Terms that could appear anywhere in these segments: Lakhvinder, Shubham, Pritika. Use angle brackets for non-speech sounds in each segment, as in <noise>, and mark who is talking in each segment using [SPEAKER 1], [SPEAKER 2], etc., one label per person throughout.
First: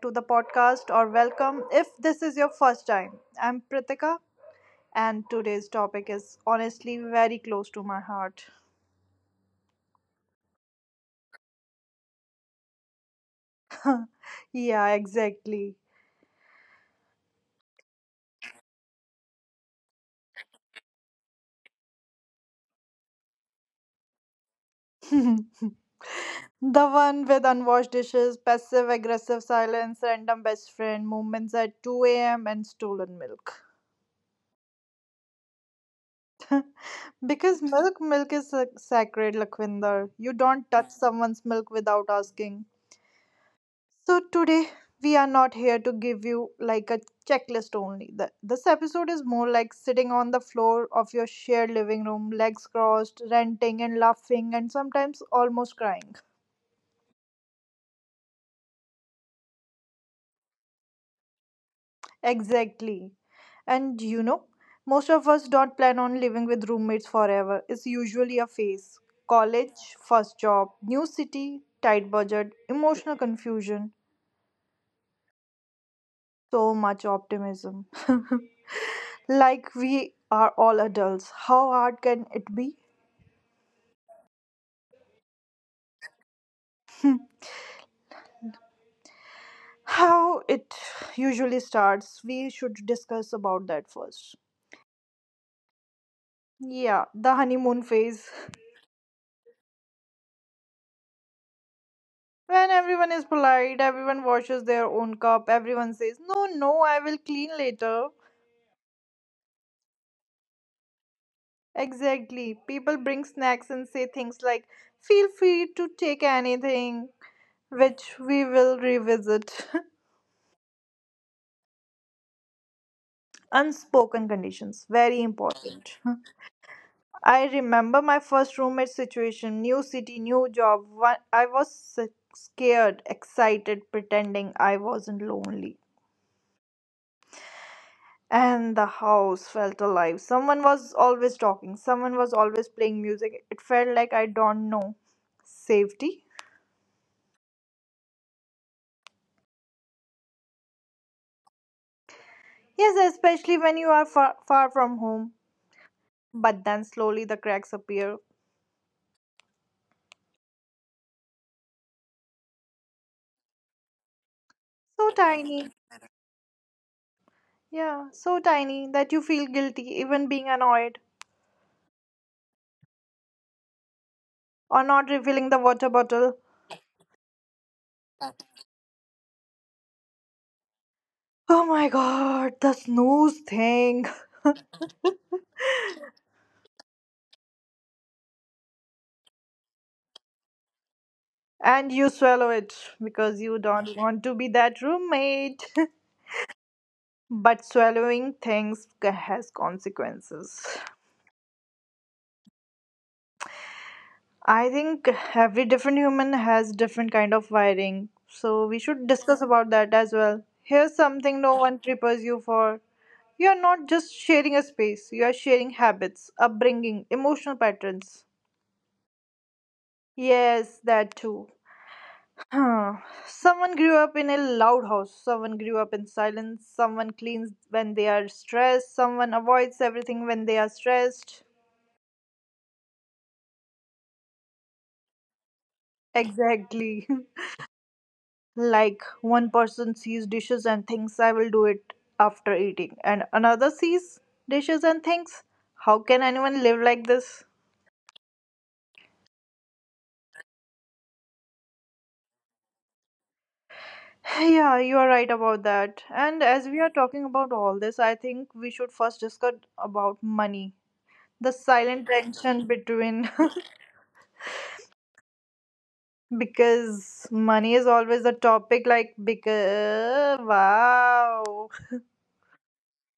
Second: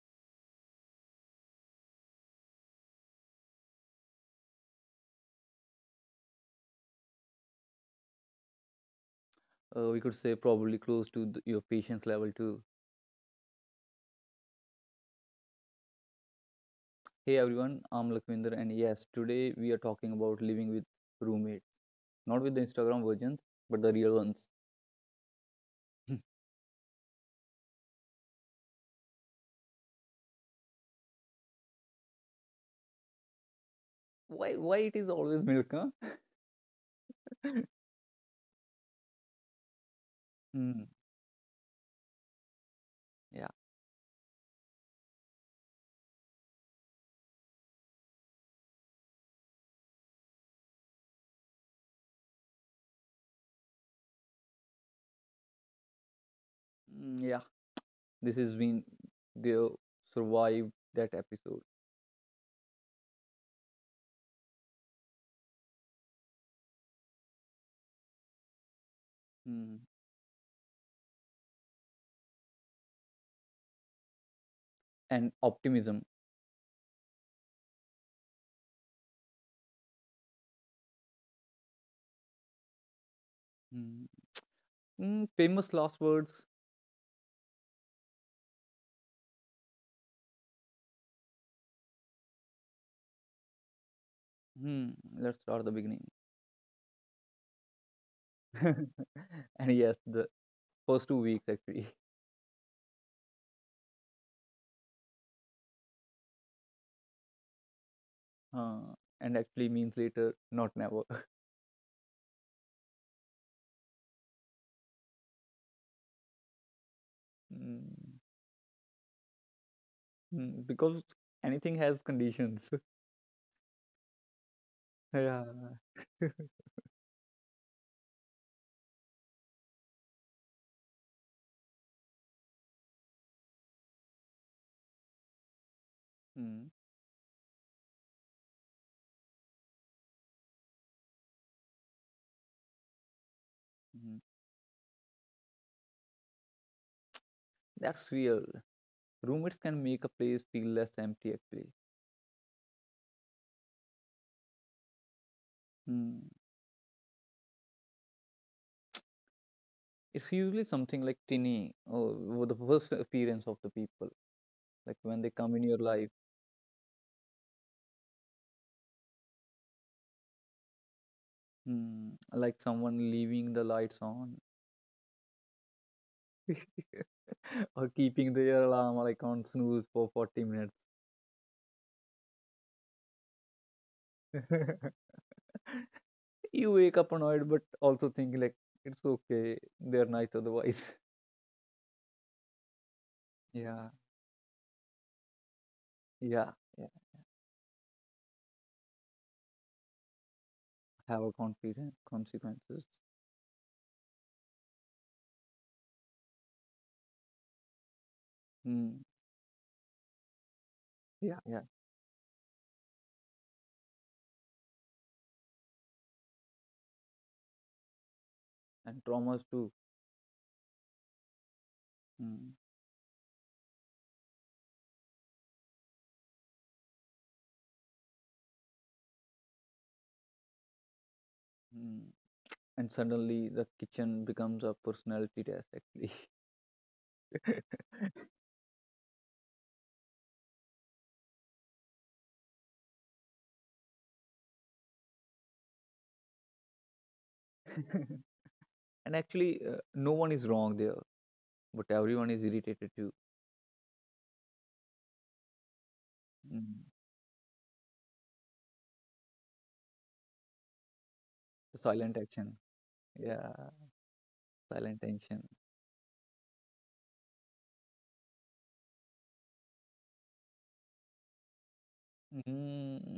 [SPEAKER 1] to the podcast or welcome if this is your first time. I'm Pritika and today's topic is honestly very close to my heart.
[SPEAKER 2] We could say probably close to your patience level too.
[SPEAKER 1] Yeah, exactly.
[SPEAKER 2] Hey everyone, I'm Lakhvinder, and yes, today we are talking about living with roommates, not with the Instagram versions, but the real ones.
[SPEAKER 1] <laughs> The one with unwashed dishes, passive aggressive silence, random best friend, moments at 2 a.m., and stolen milk.
[SPEAKER 2] Why? Why it is always milk? Huh?
[SPEAKER 1] Because milk is sacred, Lakhvinder. You don't
[SPEAKER 2] Mm,
[SPEAKER 1] touch someone's milk without asking.
[SPEAKER 2] yeah,
[SPEAKER 1] So today we are not here to give you like a checklist only. This episode is more like sitting on the floor of your shared living room, legs crossed, ranting and laughing and sometimes almost crying.
[SPEAKER 2] mm, yeah. This has been the survive that episode.
[SPEAKER 1] Exactly. And most of us don't plan on living with roommates forever. It's usually a phase.
[SPEAKER 2] Mm.
[SPEAKER 1] College, first job, new city, tight budget, emotional confusion,
[SPEAKER 2] And optimism.
[SPEAKER 1] so much optimism. <laughs> Like we are all adults. How hard can it be?
[SPEAKER 2] Mm. Mm, famous last words.
[SPEAKER 1] How it usually starts. We should discuss about that first.
[SPEAKER 2] Hmm. Let's start the beginning.
[SPEAKER 1] Yeah, the honeymoon phase.
[SPEAKER 2] <laughs> And yes, the first 2 weeks actually.
[SPEAKER 1] When everyone is polite, everyone washes their own cup, everyone says, "No, no, I will clean later."
[SPEAKER 2] uh, and actually means later, not never. <laughs>
[SPEAKER 1] Exactly. People bring snacks and say things like, "Feel free to take anything,"
[SPEAKER 2] Mm,
[SPEAKER 1] which we will revisit.
[SPEAKER 2] mm, because anything has conditions. <laughs>
[SPEAKER 1] <laughs> Unspoken conditions, very
[SPEAKER 2] Yeah.
[SPEAKER 1] important. I remember my first roommate situation, new city, new job. I was s- scared, excited, pretending I wasn't lonely.
[SPEAKER 2] Mm,
[SPEAKER 1] And the house felt alive. Someone was always talking, someone was always playing music. It felt like,
[SPEAKER 2] mm.
[SPEAKER 1] I don't know. Safety?
[SPEAKER 2] That's real. Roommates can make a place feel less empty actually.
[SPEAKER 1] Yes, especially when you are far, far from home.
[SPEAKER 2] Mm.
[SPEAKER 1] But then slowly the cracks appear.
[SPEAKER 2] It's usually something like tinny or the first appearance of the people, like
[SPEAKER 1] So
[SPEAKER 2] when they come in
[SPEAKER 1] tiny.
[SPEAKER 2] your life,
[SPEAKER 1] Yeah, so tiny that you feel guilty even being annoyed
[SPEAKER 2] mm, like someone leaving the lights on.
[SPEAKER 1] or not refilling the water bottle.
[SPEAKER 2] <laughs> Or keeping their alarm like on snooze for 40 minutes.
[SPEAKER 1] Oh my god, the snooze thing. <laughs>
[SPEAKER 2] <laughs> You wake up annoyed, but also think like it's okay. They're nice otherwise. <laughs>
[SPEAKER 1] And you swallow it because you
[SPEAKER 2] Yeah,
[SPEAKER 1] don't want to be that roommate.
[SPEAKER 2] yeah, yeah.
[SPEAKER 1] <laughs> But swallowing things has consequences.
[SPEAKER 2] Have a confidence, consequences.
[SPEAKER 1] I think every different human has different kind of wiring. So we
[SPEAKER 2] Mm.
[SPEAKER 1] should discuss about that as well. Here's
[SPEAKER 2] Yeah,
[SPEAKER 1] something no
[SPEAKER 2] yeah.
[SPEAKER 1] one prepares you for. You're not just sharing a space, you are sharing habits, upbringing, emotional patterns.
[SPEAKER 2] And traumas too.
[SPEAKER 1] Yes, that too.
[SPEAKER 2] Mm.
[SPEAKER 1] Huh. Someone grew up in a loud house, someone grew up in silence, someone cleans when they are stressed, someone avoids everything when they are stressed.
[SPEAKER 2] Mm. And suddenly the kitchen becomes a personality test actually.
[SPEAKER 1] Exactly. <laughs> Like one person sees dishes and thinks, "I will do it after eating," and another sees dishes and thinks, "How can anyone live like this?"
[SPEAKER 2] <laughs> And actually, no one is wrong there, but everyone is irritated too.
[SPEAKER 1] <sighs> Yeah, you are right about that. And as we
[SPEAKER 2] Mm.
[SPEAKER 1] are talking about all this, I think we should first discuss about money. The silent
[SPEAKER 2] Silent action.
[SPEAKER 1] tension between. <laughs>
[SPEAKER 2] Yeah, silent tension.
[SPEAKER 1] Because money is always the topic, like, because, wow,
[SPEAKER 2] Mm.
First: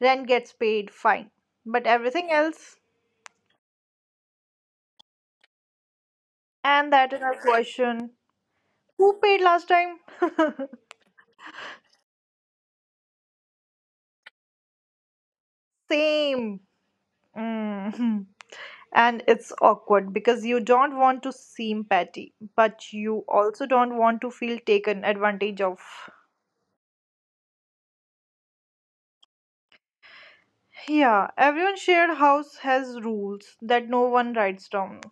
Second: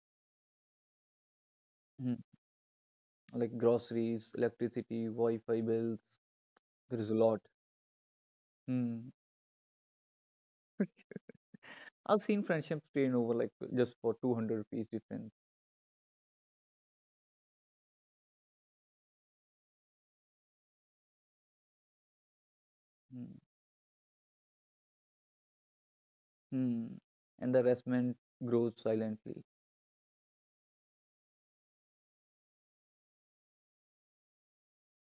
[SPEAKER 1] rent gets paid, fine. But everything
[SPEAKER 2] <laughs>
[SPEAKER 1] else,
[SPEAKER 2] Like groceries, electricity, Wi-Fi bills.
[SPEAKER 1] and
[SPEAKER 2] There is
[SPEAKER 1] that
[SPEAKER 2] a
[SPEAKER 1] is our
[SPEAKER 2] lot.
[SPEAKER 1] question:
[SPEAKER 2] Hmm.
[SPEAKER 1] who paid last time? <laughs>
[SPEAKER 2] I've seen friendships strain over like just for 200 rupees difference.
[SPEAKER 1] Same. Mm. And it's awkward because you don't want to seem petty, but you
[SPEAKER 2] Hmm.
[SPEAKER 1] also don't want to feel taken advantage of.
[SPEAKER 2] Mm. And the resentment grows silently.
[SPEAKER 1] Yeah, everyone shared house has rules that no one writes down.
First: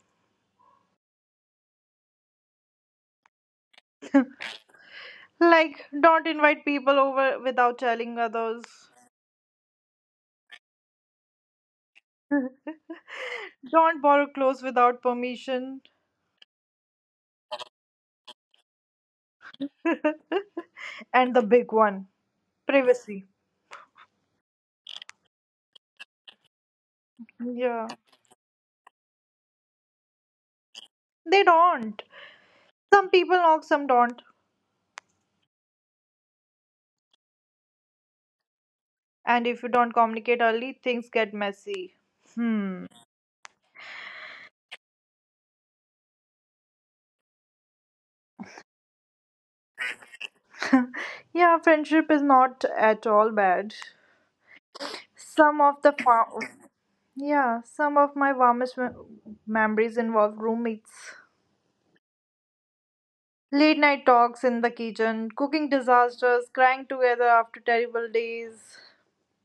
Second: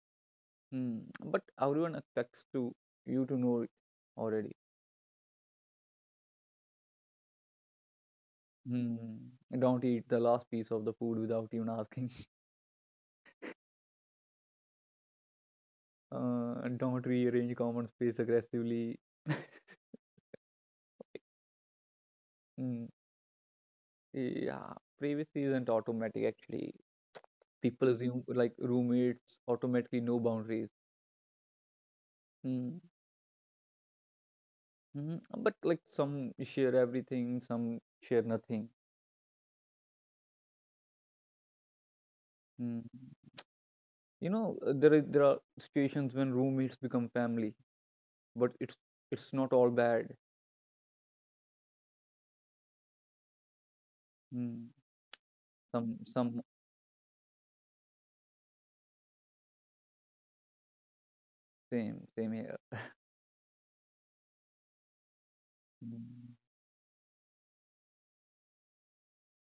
[SPEAKER 2] Hmm. But everyone expects to you to know it already.
[SPEAKER 1] Like, don't invite people over without telling others.
[SPEAKER 2] Hmm. Don't eat the last piece of the food without even asking. <laughs>
[SPEAKER 1] Don't borrow clothes without permission.
[SPEAKER 2] Don't rearrange common space aggressively. <laughs>
[SPEAKER 1] And the big one:
[SPEAKER 2] Mm.
[SPEAKER 1] privacy.
[SPEAKER 2] Yeah, privacy isn't automatic actually.
[SPEAKER 1] Yeah.
[SPEAKER 2] People assume like roommates automatically know boundaries.
[SPEAKER 1] They don't.
[SPEAKER 2] Hmm.
[SPEAKER 1] Some people knock, some don't.
[SPEAKER 2] Mhm. But like some share everything, some share nothing.
[SPEAKER 1] And if you don't communicate early, things get messy.
[SPEAKER 2] Mm.
[SPEAKER 1] Hmm.
[SPEAKER 2] You know, there are situations when roommates become family, but it's not all bad.
[SPEAKER 1] Yeah, friendship is not at all bad.
[SPEAKER 2] Mm.
[SPEAKER 1] Some of the
[SPEAKER 2] Some
[SPEAKER 1] fa- yeah, some of my warmest memories involve roommates.
[SPEAKER 2] Same, same here.
[SPEAKER 1] Late night talks in the kitchen, cooking
[SPEAKER 2] Mm.
[SPEAKER 1] disasters, crying together after terrible days.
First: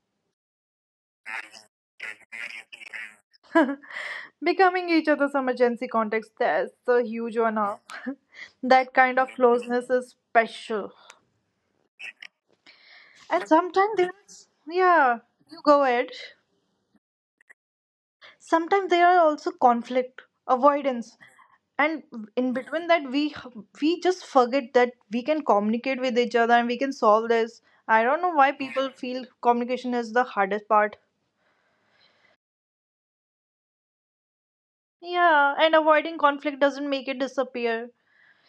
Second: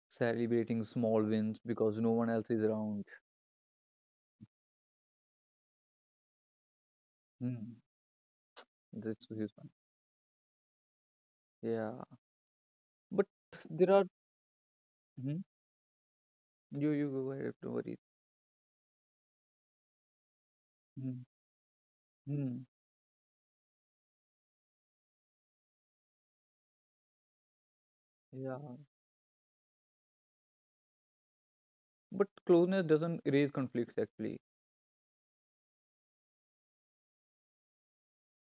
[SPEAKER 2] Celebrating small wins because no one else is around.
[SPEAKER 1] Becoming each other's emergency contacts, that's a huge
[SPEAKER 2] Mm.
[SPEAKER 1] honor. <laughs> That
[SPEAKER 2] This
[SPEAKER 1] kind of
[SPEAKER 2] is fun.
[SPEAKER 1] closeness is special.
[SPEAKER 2] Yeah, but
[SPEAKER 1] And
[SPEAKER 2] there
[SPEAKER 1] sometimes
[SPEAKER 2] are.
[SPEAKER 1] there's, yeah,
[SPEAKER 2] Mhm.
[SPEAKER 1] you go ahead.
[SPEAKER 2] You go ahead. Don't worry.
[SPEAKER 1] Sometimes there are also conflict, avoidance.
[SPEAKER 2] Mm.
[SPEAKER 1] And in
[SPEAKER 2] Mm.
[SPEAKER 1] between that, we just forget that we can communicate with each other and we can solve this. I don't know why
[SPEAKER 2] Yeah,
[SPEAKER 1] people feel communication is the hardest part.
[SPEAKER 2] but closeness doesn't erase conflicts actually.
[SPEAKER 1] Yeah, and avoiding conflict doesn't make it disappear.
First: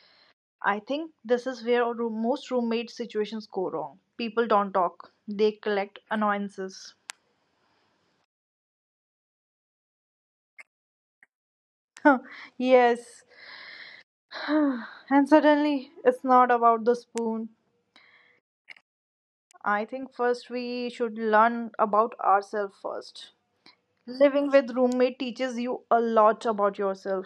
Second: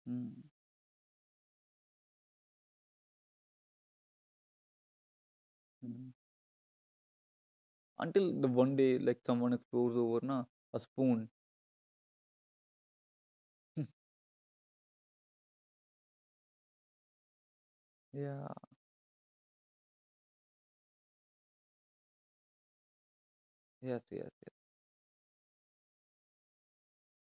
[SPEAKER 2] Mm.
[SPEAKER 1] I think this is where our most roommate situations go wrong. People don't talk, they collect
[SPEAKER 2] Mm.
[SPEAKER 1] annoyances.
[SPEAKER 2] Until the one day like someone explores over na a spoon.
[SPEAKER 1] <laughs> Yes. <sighs> And suddenly, it's not about the spoon.
[SPEAKER 2] <laughs> Yeah.
[SPEAKER 1] I think first we should learn about ourselves first.
[SPEAKER 2] Yes, yes,
[SPEAKER 1] Living
[SPEAKER 2] yes.
[SPEAKER 1] with roommate teaches you a lot about yourself.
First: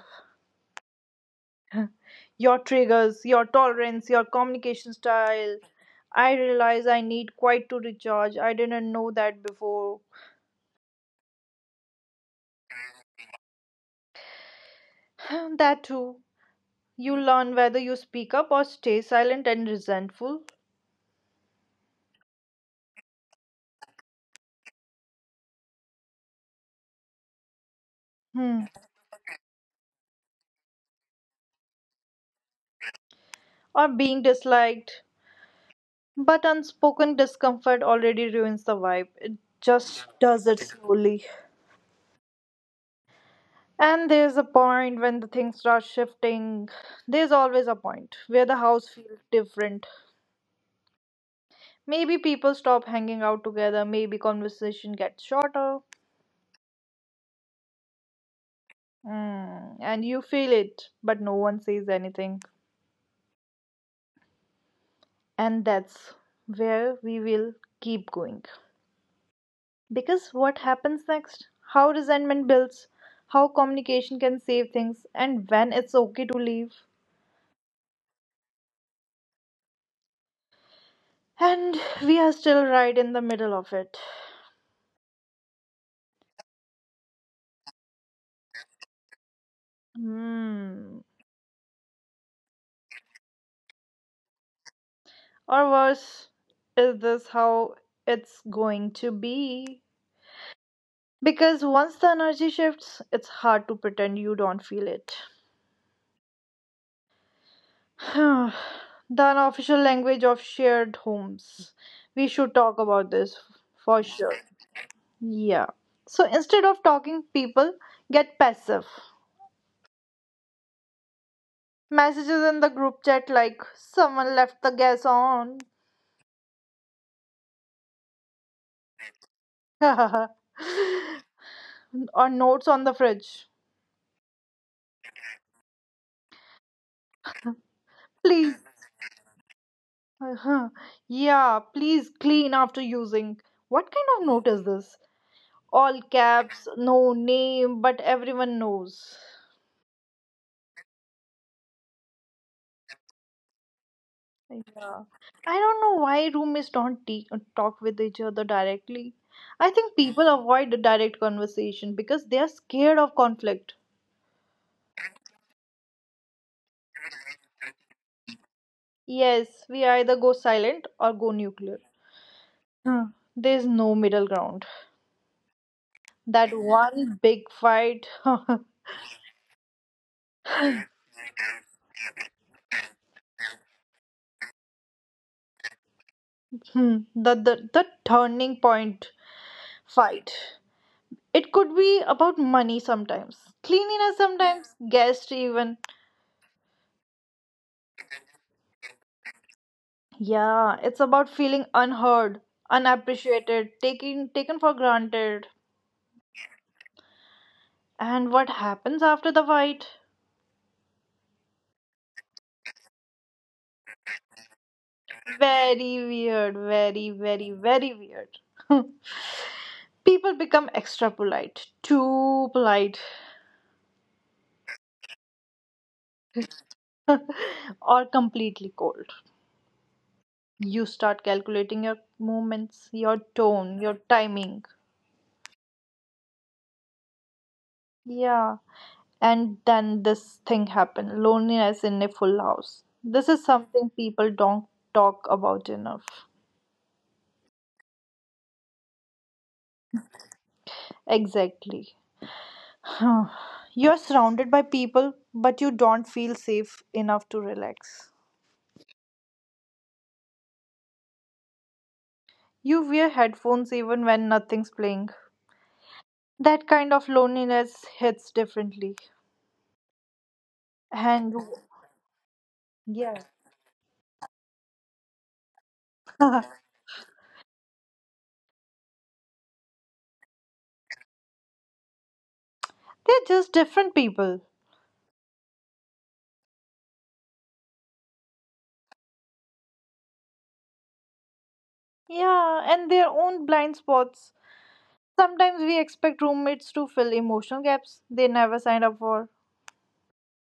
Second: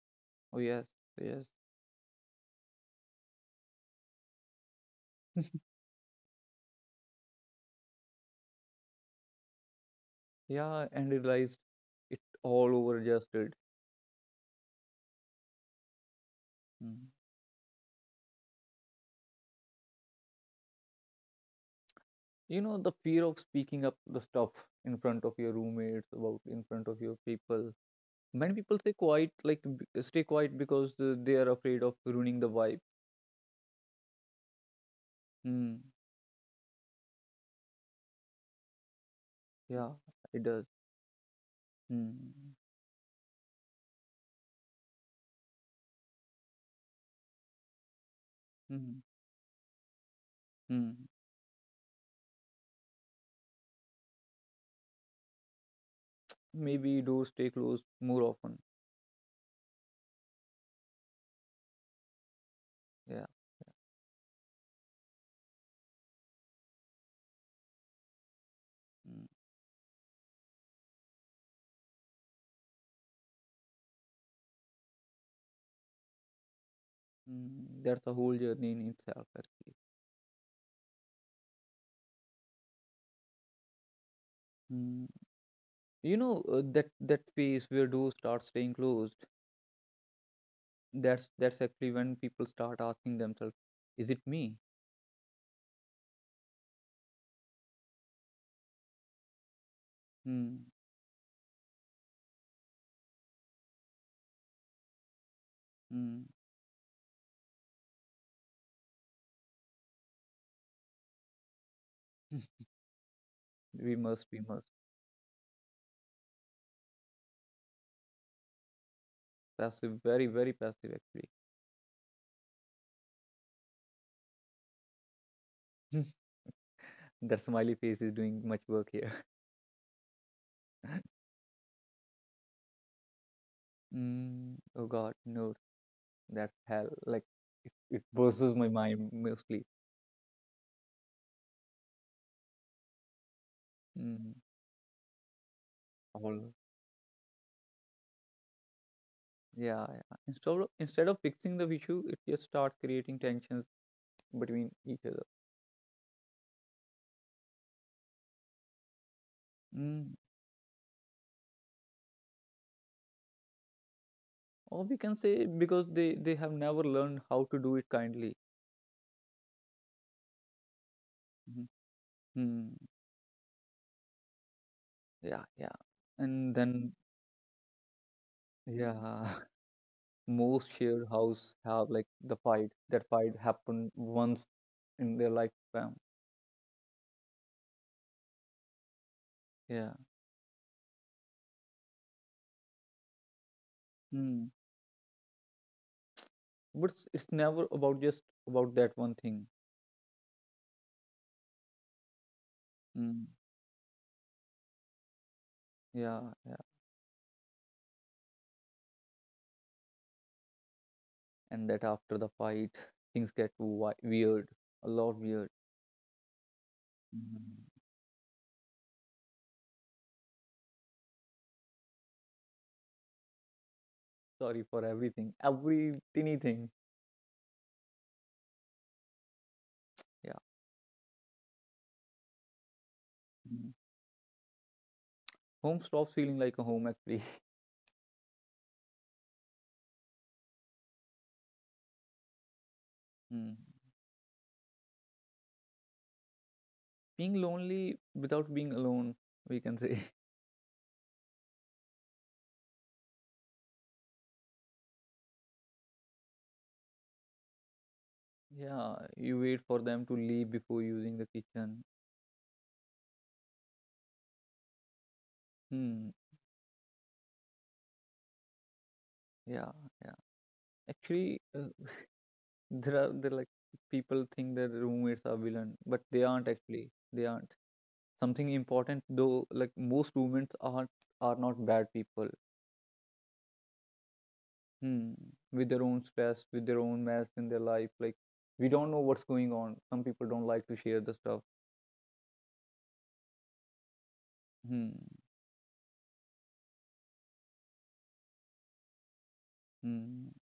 [SPEAKER 2] Oh, yes, yes.
[SPEAKER 1] <laughs> Your triggers, your tolerance, your communication style.
[SPEAKER 2] <laughs>
[SPEAKER 1] I realize I need quiet to recharge. I didn't know that before.
[SPEAKER 2] Yeah, and realized it all over adjusted.
[SPEAKER 1] <sighs> That too.
[SPEAKER 2] Mm.
[SPEAKER 1] You learn whether you speak up or stay silent and resentful,
[SPEAKER 2] You know, the fear of speaking up the stuff in front of your roommates about in front of your people. Many
[SPEAKER 1] hmm.
[SPEAKER 2] people stay quiet because they are afraid of ruining the vibe.
[SPEAKER 1] or being disliked.
[SPEAKER 2] Mm.
[SPEAKER 1] But unspoken discomfort already ruins the vibe. It
[SPEAKER 2] Yeah,
[SPEAKER 1] just
[SPEAKER 2] it
[SPEAKER 1] does it
[SPEAKER 2] does.
[SPEAKER 1] slowly.
[SPEAKER 2] Mm.
[SPEAKER 1] And there's a point when the things start shifting. There's always a point where the house
[SPEAKER 2] Mm.
[SPEAKER 1] feels different.
[SPEAKER 2] Mm.
[SPEAKER 1] Maybe people stop hanging out together, maybe conversation gets shorter.
[SPEAKER 2] Maybe doors stay closed more often.
[SPEAKER 1] And you feel it, but no one says anything.
[SPEAKER 2] Yeah.
[SPEAKER 1] And that's where we will keep going.
[SPEAKER 2] Hmm.
[SPEAKER 1] Because what happens next? How resentment builds, how communication can save things, and when it's okay to leave.
[SPEAKER 2] Mm, that's a whole journey in itself, actually.
[SPEAKER 1] And we are still right in the middle of it.
[SPEAKER 2] Mm, that phase where doors start staying closed.
[SPEAKER 1] Hmm.
[SPEAKER 2] That's actually when people start asking themselves, "Is it me?"
[SPEAKER 1] Or worse, is this how it's going to be?
[SPEAKER 2] Mm,
[SPEAKER 1] Because once the energy shifts, it's hard to pretend you don't feel it.
[SPEAKER 2] mm.
[SPEAKER 1] <sighs> The unofficial language of shared homes. We should
[SPEAKER 2] <laughs>
[SPEAKER 1] talk about this
[SPEAKER 2] We
[SPEAKER 1] for
[SPEAKER 2] must,
[SPEAKER 1] sure.
[SPEAKER 2] we must.
[SPEAKER 1] Yeah. So instead of talking, people get passive.
[SPEAKER 2] Passive, very, very passive, actually.
[SPEAKER 1] Messages in the group chat like "someone left the gas on"
[SPEAKER 2] <laughs> That smiley face is doing much work here. <laughs>
[SPEAKER 1] <laughs> or notes on the fridge.
[SPEAKER 2] Mm, oh God, no, that's hell. Like it bursts
[SPEAKER 1] Please. <laughs>
[SPEAKER 2] my mind mostly.
[SPEAKER 1] Uh-huh. Yeah, "please clean after using." What kind of
[SPEAKER 2] Mm,
[SPEAKER 1] note is this? All
[SPEAKER 2] all
[SPEAKER 1] caps, no name, but everyone knows.
[SPEAKER 2] yeah, yeah. Instead of fixing the issue, it just starts creating tensions between each
[SPEAKER 1] Yeah.
[SPEAKER 2] other.
[SPEAKER 1] I don't know why roommates don't talk with each other directly. I think
[SPEAKER 2] Mm.
[SPEAKER 1] people avoid the direct conversation because they are scared of conflict.
[SPEAKER 2] Or we can say because they have never learned how to do it kindly.
[SPEAKER 1] Yes, we either go silent or go
[SPEAKER 2] Mhm.
[SPEAKER 1] nuclear.
[SPEAKER 2] Mm.
[SPEAKER 1] Huh. There's no middle ground.
[SPEAKER 2] Yeah, yeah, and
[SPEAKER 1] That
[SPEAKER 2] then.
[SPEAKER 1] one big fight. <laughs>
[SPEAKER 2] Yeah. <laughs> Most shared house have like the fight that fight happened once in their lifetime.
[SPEAKER 1] Hmm, the the turning point
[SPEAKER 2] Yeah.
[SPEAKER 1] fight. It could be about money sometimes, cleanliness
[SPEAKER 2] Mm.
[SPEAKER 1] sometimes, guests even.
[SPEAKER 2] But it's never about just about that one thing.
[SPEAKER 1] Yeah, it's about feeling unheard,
[SPEAKER 2] Mm.
[SPEAKER 1] unappreciated, taken for granted.
[SPEAKER 2] Yeah, yeah,
[SPEAKER 1] And what happens after the fight?
[SPEAKER 2] and that after the fight, things get weird, a lot weird.
[SPEAKER 1] Very weird, very, very,
[SPEAKER 2] Mhm.
[SPEAKER 1] very weird. <laughs> People become extra polite, too polite,
[SPEAKER 2] Sorry for everything, every tiny thing.
[SPEAKER 1] or completely cold. You start calculating your movements, your
[SPEAKER 2] Mhm.
[SPEAKER 1] tone, your timing.
[SPEAKER 2] Home stops feeling like a home actually. <laughs>
[SPEAKER 1] Yeah. And then this thing happened: loneliness in a full house. This is
[SPEAKER 2] Mm.
[SPEAKER 1] something people don't talk about enough.
[SPEAKER 2] Being lonely without being alone, we can say.
[SPEAKER 1] Exactly. <sighs> You're surrounded by people, but you don't feel safe enough to relax.
[SPEAKER 2] <laughs> Yeah, you wait for them to leave before using the kitchen.
[SPEAKER 1] You wear headphones even when nothing's playing.
[SPEAKER 2] Hmm.
[SPEAKER 1] That kind of loneliness hits differently.
[SPEAKER 2] Yeah, yeah.
[SPEAKER 1] And
[SPEAKER 2] Actually, there are
[SPEAKER 1] yeah,
[SPEAKER 2] there like people think their roommates are villain, but
[SPEAKER 1] <laughs>
[SPEAKER 2] they aren't
[SPEAKER 1] they're
[SPEAKER 2] actually. They aren't. Something important though, like most roommates are not bad people.
[SPEAKER 1] just different people.
[SPEAKER 2] Hmm. With their own stress, with their own mess in their life, like we don't know what's going on. Some people don't like to share the stuff.
[SPEAKER 1] Yeah, and their own blind spots.
[SPEAKER 2] Hmm.
[SPEAKER 1] Sometimes we expect roommates to fill emotional gaps they never signed up for.
[SPEAKER 2] Mm.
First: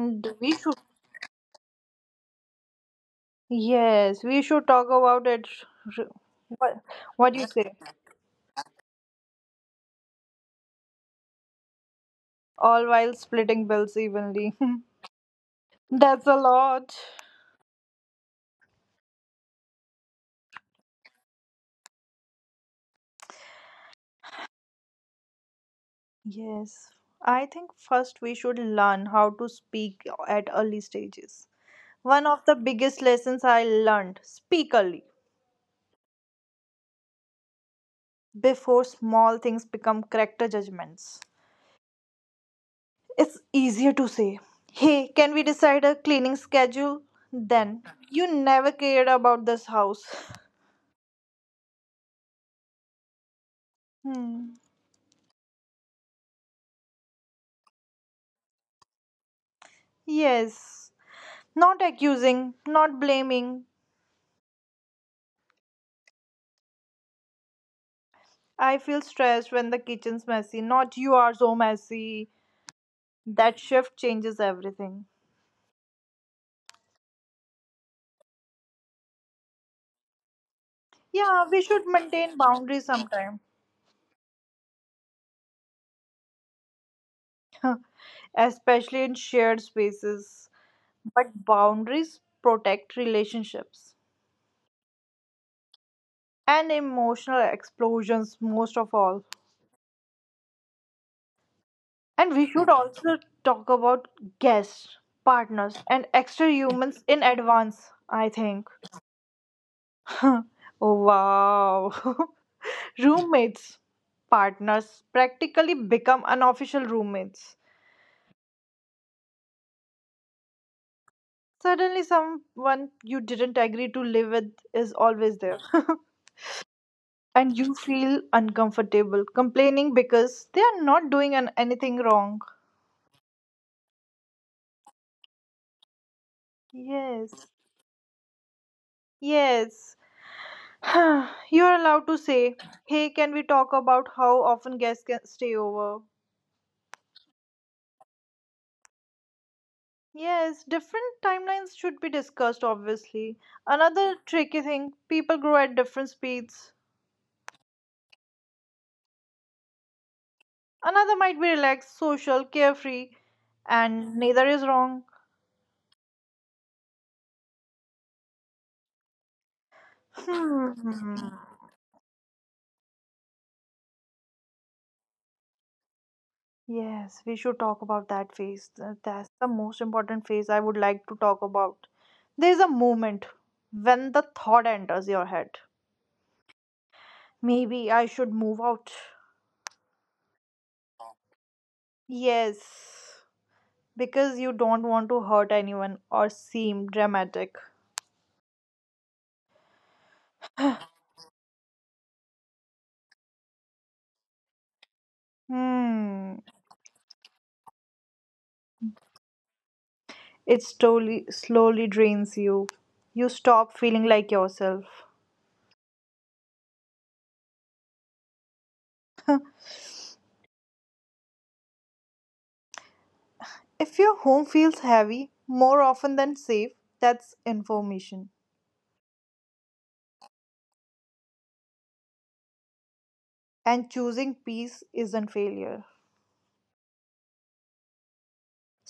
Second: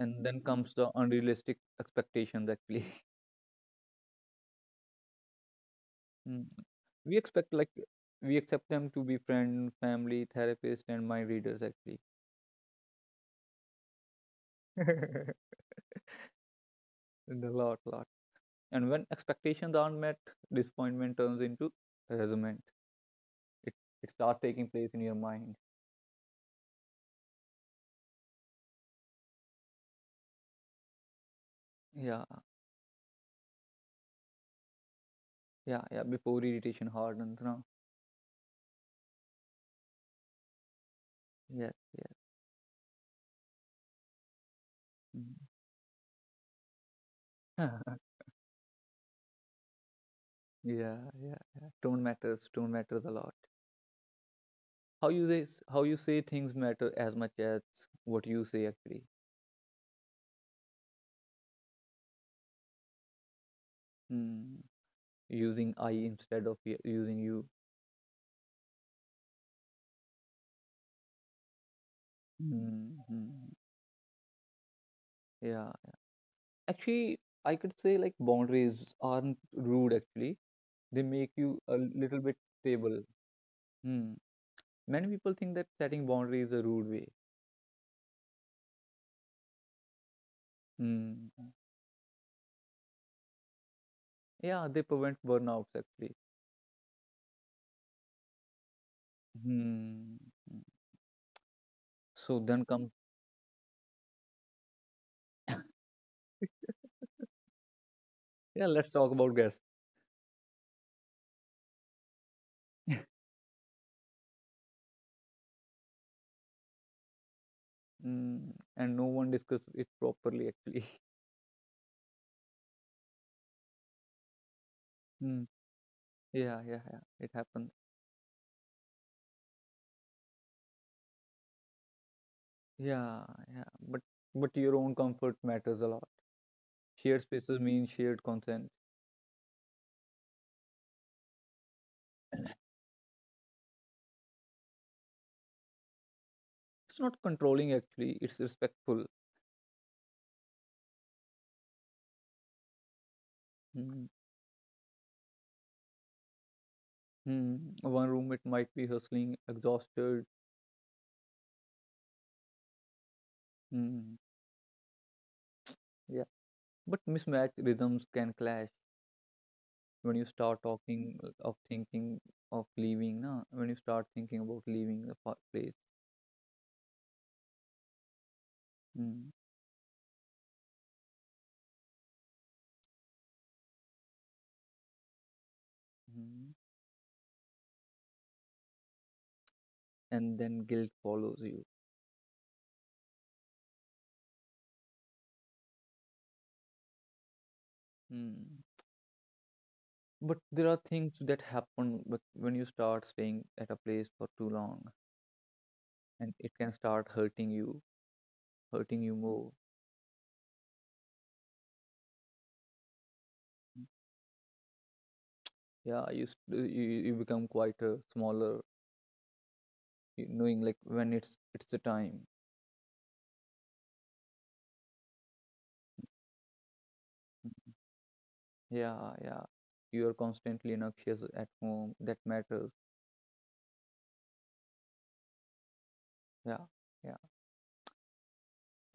[SPEAKER 2] And then
[SPEAKER 1] we
[SPEAKER 2] comes
[SPEAKER 1] should,
[SPEAKER 2] the unrealistic expectations actually. <laughs>
[SPEAKER 1] yes, we should talk about it.
[SPEAKER 2] Mm.
[SPEAKER 1] What,
[SPEAKER 2] We
[SPEAKER 1] what do you
[SPEAKER 2] expect like
[SPEAKER 1] say?
[SPEAKER 2] we accept them to be friend, family, therapist, and mind readers actually.
[SPEAKER 1] All while splitting bills evenly.
[SPEAKER 2] <laughs>
[SPEAKER 1] <laughs> That's a lot.
[SPEAKER 2] And a lot, lot. And when expectations aren't met, disappointment turns into resentment. It it starts taking place in your mind.
[SPEAKER 1] Yes. I think first we should learn how to speak at early stages.
[SPEAKER 2] Yeah,
[SPEAKER 1] One of the biggest lessons I learned: speak early,
[SPEAKER 2] yeah, yeah. Before irritation hardens, no.
[SPEAKER 1] before small things become character judgments.
[SPEAKER 2] Yes, yes.
[SPEAKER 1] It's easier to say, "Hey, can
[SPEAKER 2] Mm.
[SPEAKER 1] we decide a cleaning schedule?" Then
[SPEAKER 2] <laughs>
[SPEAKER 1] "you never cared about this house."
[SPEAKER 2] Yeah, yeah, yeah. Tone matters. Tone matters a lot.
[SPEAKER 1] Hmm.
[SPEAKER 2] how you say how you say things matter as much as what you say actually.
[SPEAKER 1] Yes. Not accusing, not blaming.
[SPEAKER 2] Mm. Using I instead of using you.
[SPEAKER 1] "I feel stressed when the kitchen's messy," not "you are so messy."
[SPEAKER 2] Mm-hmm.
[SPEAKER 1] That shift changes everything.
[SPEAKER 2] Yeah, actually I could say like boundaries aren't rude actually, they make
[SPEAKER 1] Yeah,
[SPEAKER 2] you
[SPEAKER 1] we
[SPEAKER 2] a
[SPEAKER 1] should
[SPEAKER 2] little bit
[SPEAKER 1] maintain boundaries
[SPEAKER 2] stable.
[SPEAKER 1] sometime,
[SPEAKER 2] Mm. Many people think that setting boundaries is a rude way.
[SPEAKER 1] especially in shared spaces. But
[SPEAKER 2] Mm.
[SPEAKER 1] boundaries protect relationships
[SPEAKER 2] Yeah, they prevent burnouts actually.
[SPEAKER 1] and emotional explosions, most of all.
[SPEAKER 2] Mm.
[SPEAKER 1] And
[SPEAKER 2] So
[SPEAKER 1] we
[SPEAKER 2] then
[SPEAKER 1] should
[SPEAKER 2] come.
[SPEAKER 1] also talk about guests, partners, and extra humans in advance, I
[SPEAKER 2] Yeah,
[SPEAKER 1] think.
[SPEAKER 2] let's talk about guests.
[SPEAKER 1] <laughs> Wow. <laughs>
[SPEAKER 2] <laughs>
[SPEAKER 1] Roommates, partners practically become unofficial roommates.
[SPEAKER 2] Mm. And no one discusses it properly actually.
[SPEAKER 1] Suddenly, someone you didn't agree to live with is always
[SPEAKER 2] <laughs>
[SPEAKER 1] there,
[SPEAKER 2] Yeah, yeah, yeah. It
[SPEAKER 1] and
[SPEAKER 2] happens.
[SPEAKER 1] you feel uncomfortable complaining because they are not doing anything wrong.
[SPEAKER 2] Yeah, yeah. But your own comfort matters a lot. Shared
[SPEAKER 1] Yes,
[SPEAKER 2] spaces mean shared consent.
[SPEAKER 1] yes. <sighs> You are allowed to say, "Hey, can we talk about how often guests can stay over?"
[SPEAKER 2] It's not controlling actually, it's respectful.
[SPEAKER 1] Yes, different timelines should be discussed, obviously.
[SPEAKER 2] Mm-hmm.
[SPEAKER 1] Another tricky thing: people grow at different speeds.
[SPEAKER 2] Mm-hmm. One roommate might be hustling, exhausted.
[SPEAKER 1] Another might be relaxed, social, carefree,
[SPEAKER 2] Mm,
[SPEAKER 1] and neither is wrong.
[SPEAKER 2] yeah. But mismatched rhythms can clash when you start talking
[SPEAKER 1] Hmm.
[SPEAKER 2] of thinking of leaving, na? When you start thinking about leaving the place.
[SPEAKER 1] Yes, we should talk about that phase. That's the most important phase I would like to talk about. There's a moment when the thought enters your head:
[SPEAKER 2] Mm-hmm.
[SPEAKER 1] "Maybe I should move out."
[SPEAKER 2] And then guilt follows you.
[SPEAKER 1] Yes, because you don't want to hurt anyone or seem dramatic.
[SPEAKER 2] Mm. But there are things that happen when you start staying at a place for too long, and
[SPEAKER 1] Hmm.
[SPEAKER 2] it can start hurting you more.
[SPEAKER 1] It slowly slowly drains you. You stop feeling like yourself.
[SPEAKER 2] Yeah, you become quieter, smaller, knowing like when it's the time.
[SPEAKER 1] If your home feels heavy more often than safe, that's information.
[SPEAKER 2] Yeah, yeah. You are constantly anxious at home. That matters.
[SPEAKER 1] And choosing peace isn't failure.
[SPEAKER 2] Yeah, yeah.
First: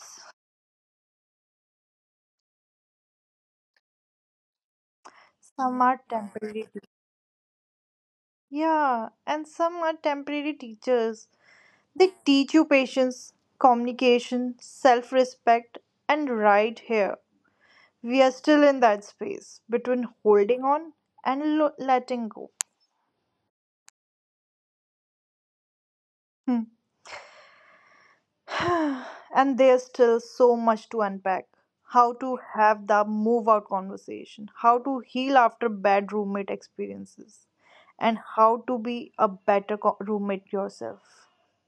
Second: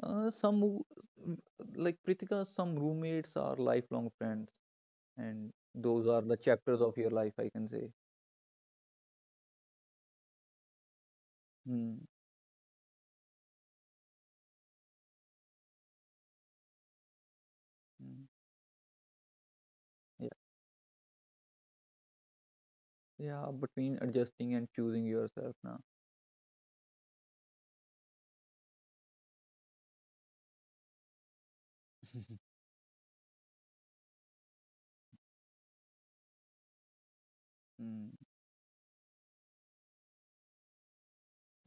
[SPEAKER 2] Uh, some w- w- like Pritika, some roommates are lifelong friends, and
[SPEAKER 1] Some are
[SPEAKER 2] those are the
[SPEAKER 1] temporary
[SPEAKER 2] chapters
[SPEAKER 1] teachers.
[SPEAKER 2] of your life, I can say.
[SPEAKER 1] Yeah, and some are temporary teachers.
[SPEAKER 2] Hmm.
[SPEAKER 1] They teach you patience, communication, self respect, and right here. We
[SPEAKER 2] Hmm,
[SPEAKER 1] are still in that space between holding on and letting go.
[SPEAKER 2] yeah, between adjusting and choosing yourself now.
[SPEAKER 1] <laughs> And there's still so much to unpack. How to have the move out conversation, how to heal after bad roommate experiences,
[SPEAKER 2] Mm.
[SPEAKER 1] and how to be a better roommate yourself.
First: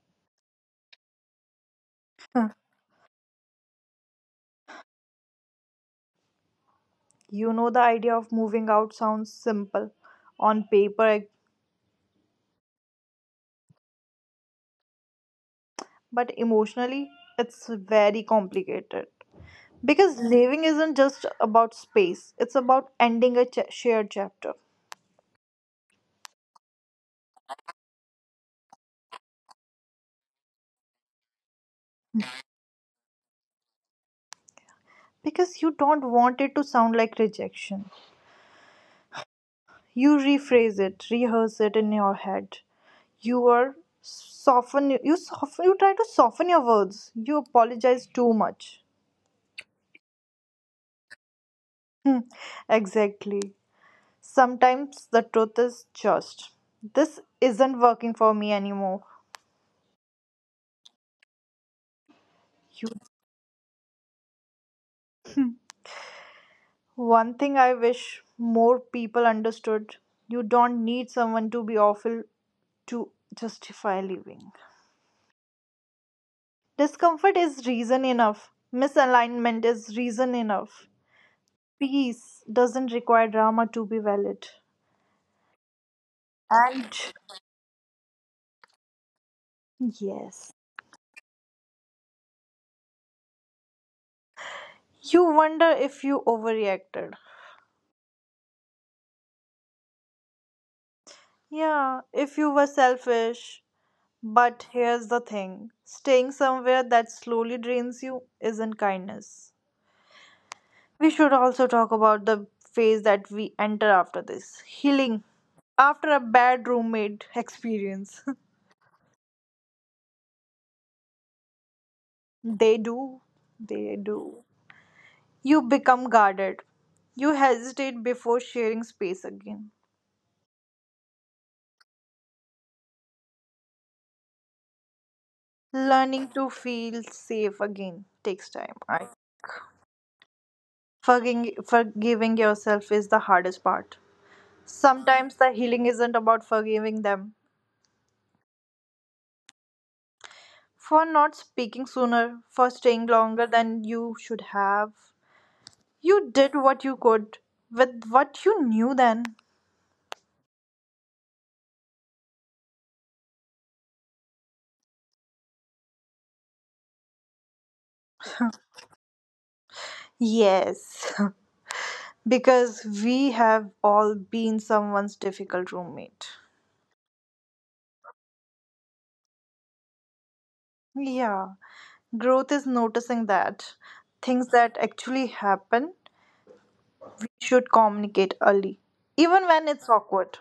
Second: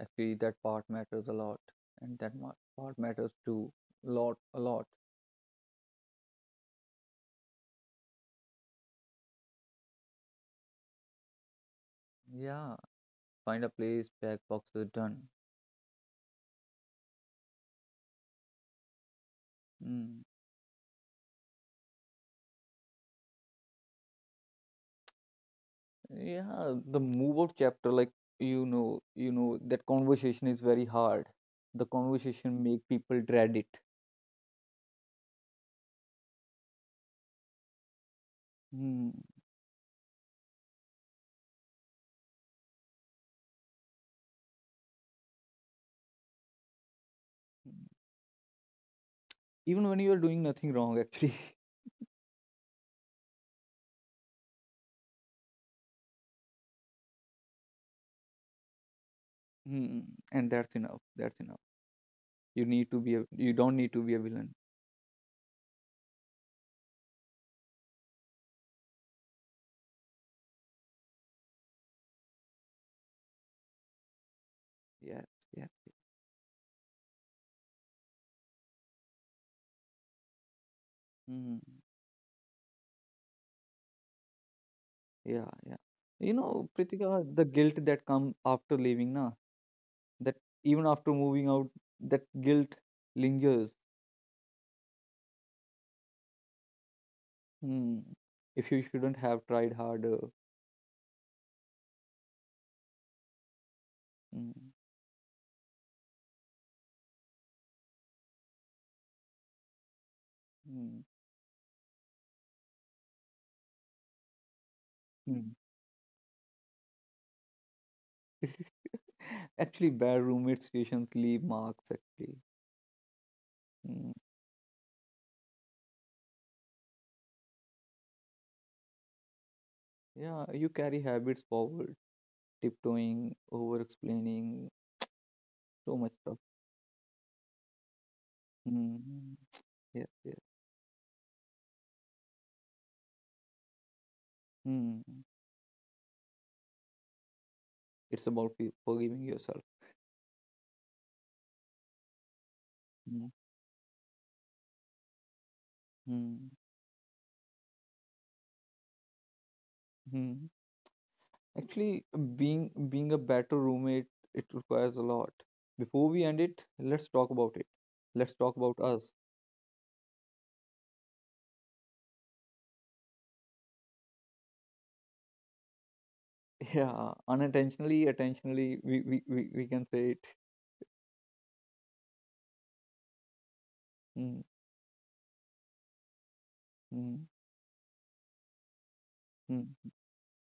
[SPEAKER 2] Actually, that part matters a lot, and that
[SPEAKER 1] Huh.
[SPEAKER 2] part matters too. Lot, a lot.
[SPEAKER 1] The idea of moving out sounds simple on paper,
[SPEAKER 2] Yeah, find a place, pack boxes, done.
[SPEAKER 1] but emotionally, it's very complicated. Because
[SPEAKER 2] Mm.
[SPEAKER 1] living isn't just about space, it's about ending a shared chapter.
[SPEAKER 2] Yeah, the move out chapter, like you know that conversation is very hard. The conversation make people dread it.
[SPEAKER 1] Because you don't want it to sound like rejection.
[SPEAKER 2] Mm.
[SPEAKER 1] You rephrase it, rehearse it in your head. You try to soften your words. You apologize too much.
[SPEAKER 2] Even when you are doing nothing wrong, actually. <laughs>
[SPEAKER 1] Hmm, exactly. Sometimes the truth is just, "this isn't working for me anymore."
[SPEAKER 2] Mm. And that's enough. That's enough.
[SPEAKER 1] You
[SPEAKER 2] You don't need to be a villain.
[SPEAKER 1] One thing I wish more people understood: you don't need someone to be awful to justify leaving.
[SPEAKER 2] Yes. Yes.
[SPEAKER 1] Discomfort is reason enough, misalignment is reason enough.
[SPEAKER 2] Mm.
[SPEAKER 1] Peace doesn't require drama to be valid.
[SPEAKER 2] Yeah, yeah. You know,
[SPEAKER 1] And
[SPEAKER 2] Pritika, the guilt that comes after leaving, na, that
[SPEAKER 1] yes,
[SPEAKER 2] even after moving out, that guilt lingers.
[SPEAKER 1] you wonder if you overreacted.
[SPEAKER 2] Hmm. If you shouldn't have tried harder.
[SPEAKER 1] Yeah, if you were selfish. But
[SPEAKER 2] Hmm.
[SPEAKER 1] here's the thing: staying somewhere that slowly drains you isn't kindness.
[SPEAKER 2] Hmm.
[SPEAKER 1] We should also talk about the phase that we enter after this, healing
[SPEAKER 2] Hmm.
[SPEAKER 1] after a bad roommate experience. <laughs>
[SPEAKER 2] <laughs> Actually, bad roommate situations leave marks, actually.
[SPEAKER 1] They do. They
[SPEAKER 2] Hmm.
[SPEAKER 1] do. You become guarded. You hesitate before sharing space again.
[SPEAKER 2] Yeah, you carry habits forward, tiptoeing, over explaining, so much
[SPEAKER 1] Learning
[SPEAKER 2] stuff.
[SPEAKER 1] to feel safe again takes time. I
[SPEAKER 2] Hmm. Yes, yes.
[SPEAKER 1] forgiving forgiving yourself is the hardest part.
[SPEAKER 2] Hmm.
[SPEAKER 1] Sometimes the healing isn't about forgiving them,
[SPEAKER 2] It's about forgiving yourself.
[SPEAKER 1] for not speaking sooner, for staying
[SPEAKER 2] Hmm.
[SPEAKER 1] longer than you should have. You
[SPEAKER 2] Hmm.
[SPEAKER 1] did what you could with what you knew then.
[SPEAKER 2] Hmm. Actually, being a better roommate, it requires a lot. Before we end it, let's talk about it. Let's talk about us.
[SPEAKER 1] Yes, <laughs> because we have all been someone's difficult roommate.
[SPEAKER 2] <laughs> Yeah, unintentionally, intentionally, we can say it.
[SPEAKER 1] Yeah, growth is noticing that,
[SPEAKER 2] Mm,
[SPEAKER 1] things that actually happen,
[SPEAKER 2] mm,
[SPEAKER 1] should communicate early, even when it's
[SPEAKER 2] mm.
[SPEAKER 1] awkward.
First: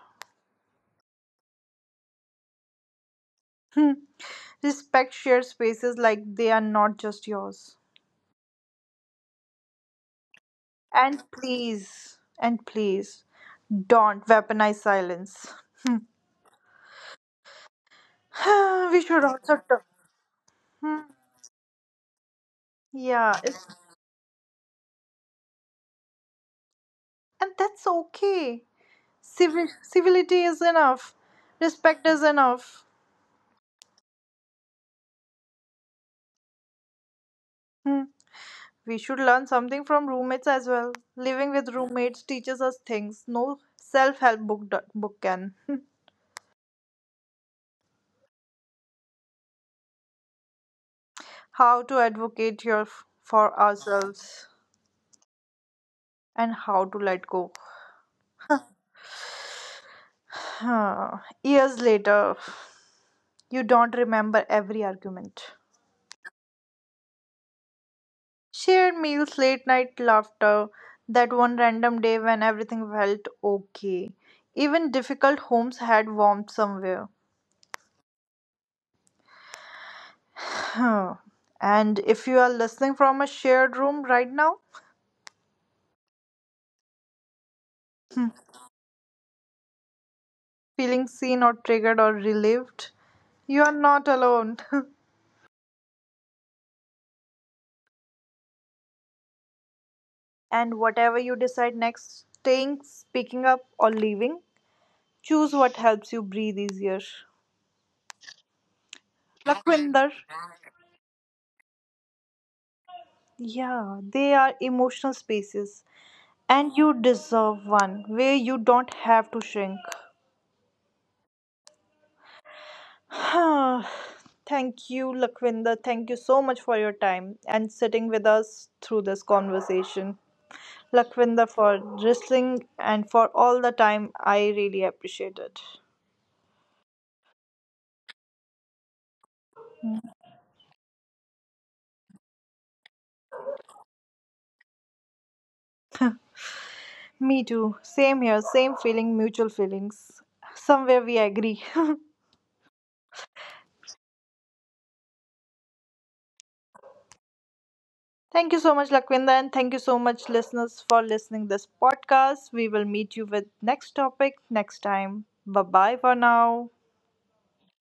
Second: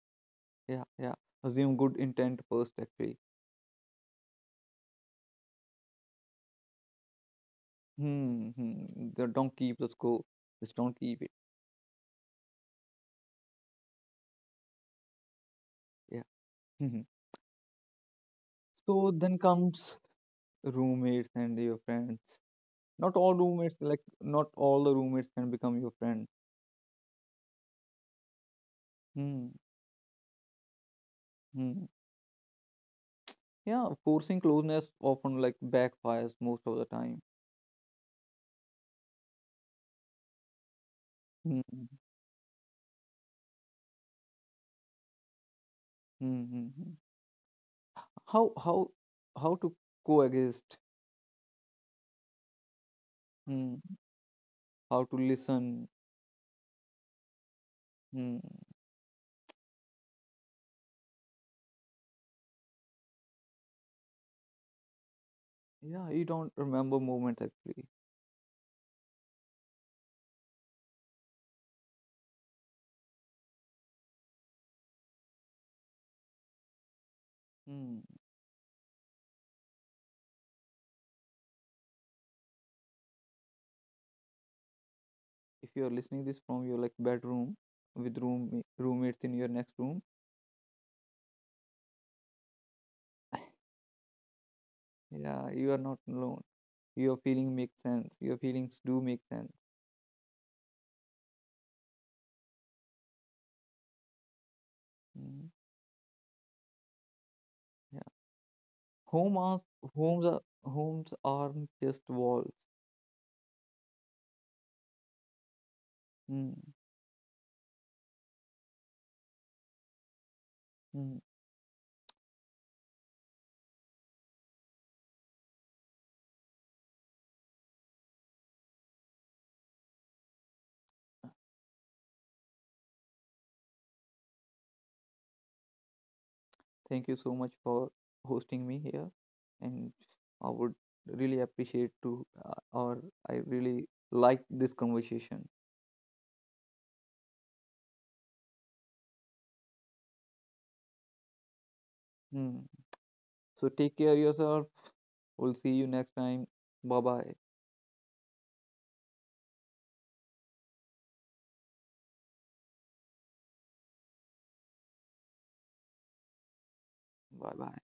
[SPEAKER 2] Yeah, yeah. Assume good intent first, actually.
[SPEAKER 1] Hmm. Respect shared spaces like they are not just yours.
[SPEAKER 2] Hmm, hmm. Don't keep the score. Just don't keep it.
[SPEAKER 1] And please, don't weaponize silence.
[SPEAKER 2] Yeah. Mhm.
[SPEAKER 1] <sighs> We
[SPEAKER 2] So
[SPEAKER 1] should
[SPEAKER 2] then
[SPEAKER 1] also talk.
[SPEAKER 2] comes
[SPEAKER 1] Hmm.
[SPEAKER 2] roommates and your friends.
[SPEAKER 1] Yeah,
[SPEAKER 2] Not all the roommates can become your friend.
[SPEAKER 1] and that's okay.
[SPEAKER 2] Hmm.
[SPEAKER 1] Civility is enough.
[SPEAKER 2] Hmm.
[SPEAKER 1] Respect is enough.
[SPEAKER 2] Yeah, forcing closeness often like backfires most of the time.
[SPEAKER 1] Hmm. We should learn something from roommates as well. Living with
[SPEAKER 2] Mm-hmm.
[SPEAKER 1] roommates teaches us things no self help book can. <laughs>
[SPEAKER 2] How how how to coexist?
[SPEAKER 1] How to advocate for
[SPEAKER 2] Mm.
[SPEAKER 1] ourselves,
[SPEAKER 2] How to listen?
[SPEAKER 1] and how to let go.
[SPEAKER 2] Mm.
[SPEAKER 1] Huh. Years later, you don't remember every argument.
[SPEAKER 2] Yeah, you don't remember moments actually.
[SPEAKER 1] Shared meals, late night laughter, that one random day when everything felt okay. Even difficult homes had warmth somewhere.
[SPEAKER 2] Mm.
[SPEAKER 1] Huh. And if you are listening from a shared room right now,
[SPEAKER 2] If you're listening this from your like bedroom with roommates in your next room,
[SPEAKER 1] feeling seen or triggered or relieved, you are not alone. <laughs>
[SPEAKER 2] yeah, you are not alone. Your feeling makes sense. Your feelings do make sense.
[SPEAKER 1] And whatever you decide next, staying, speaking up, or leaving,
[SPEAKER 2] Mm.
[SPEAKER 1] choose what helps you breathe easier.
[SPEAKER 2] Yeah, home are
[SPEAKER 1] Lakwinder,
[SPEAKER 2] homes aren't just walls.
[SPEAKER 1] yeah, they are emotional spaces,
[SPEAKER 2] Mm.
[SPEAKER 1] and you deserve one where you don't have to shrink. <sighs> Thank you, Lakwinder. Thank you so much for your time and sitting with us through this conversation. Lakwinder, for listening and for all the time, I really appreciate it.
[SPEAKER 2] Thank you so much for hosting me here, and I would really appreciate to, or I really like this conversation.
[SPEAKER 1] Me too. Same here. Same feeling, mutual feelings. Somewhere we agree. <laughs>
[SPEAKER 2] Hmm. So take care yourself. We'll see you next time. Bye bye.
[SPEAKER 1] Thank you so much, Lakwinda, and thank you so much, listeners, for listening this podcast. We will meet you with next topic next time. Bye bye for now.
[SPEAKER 2] Bye bye.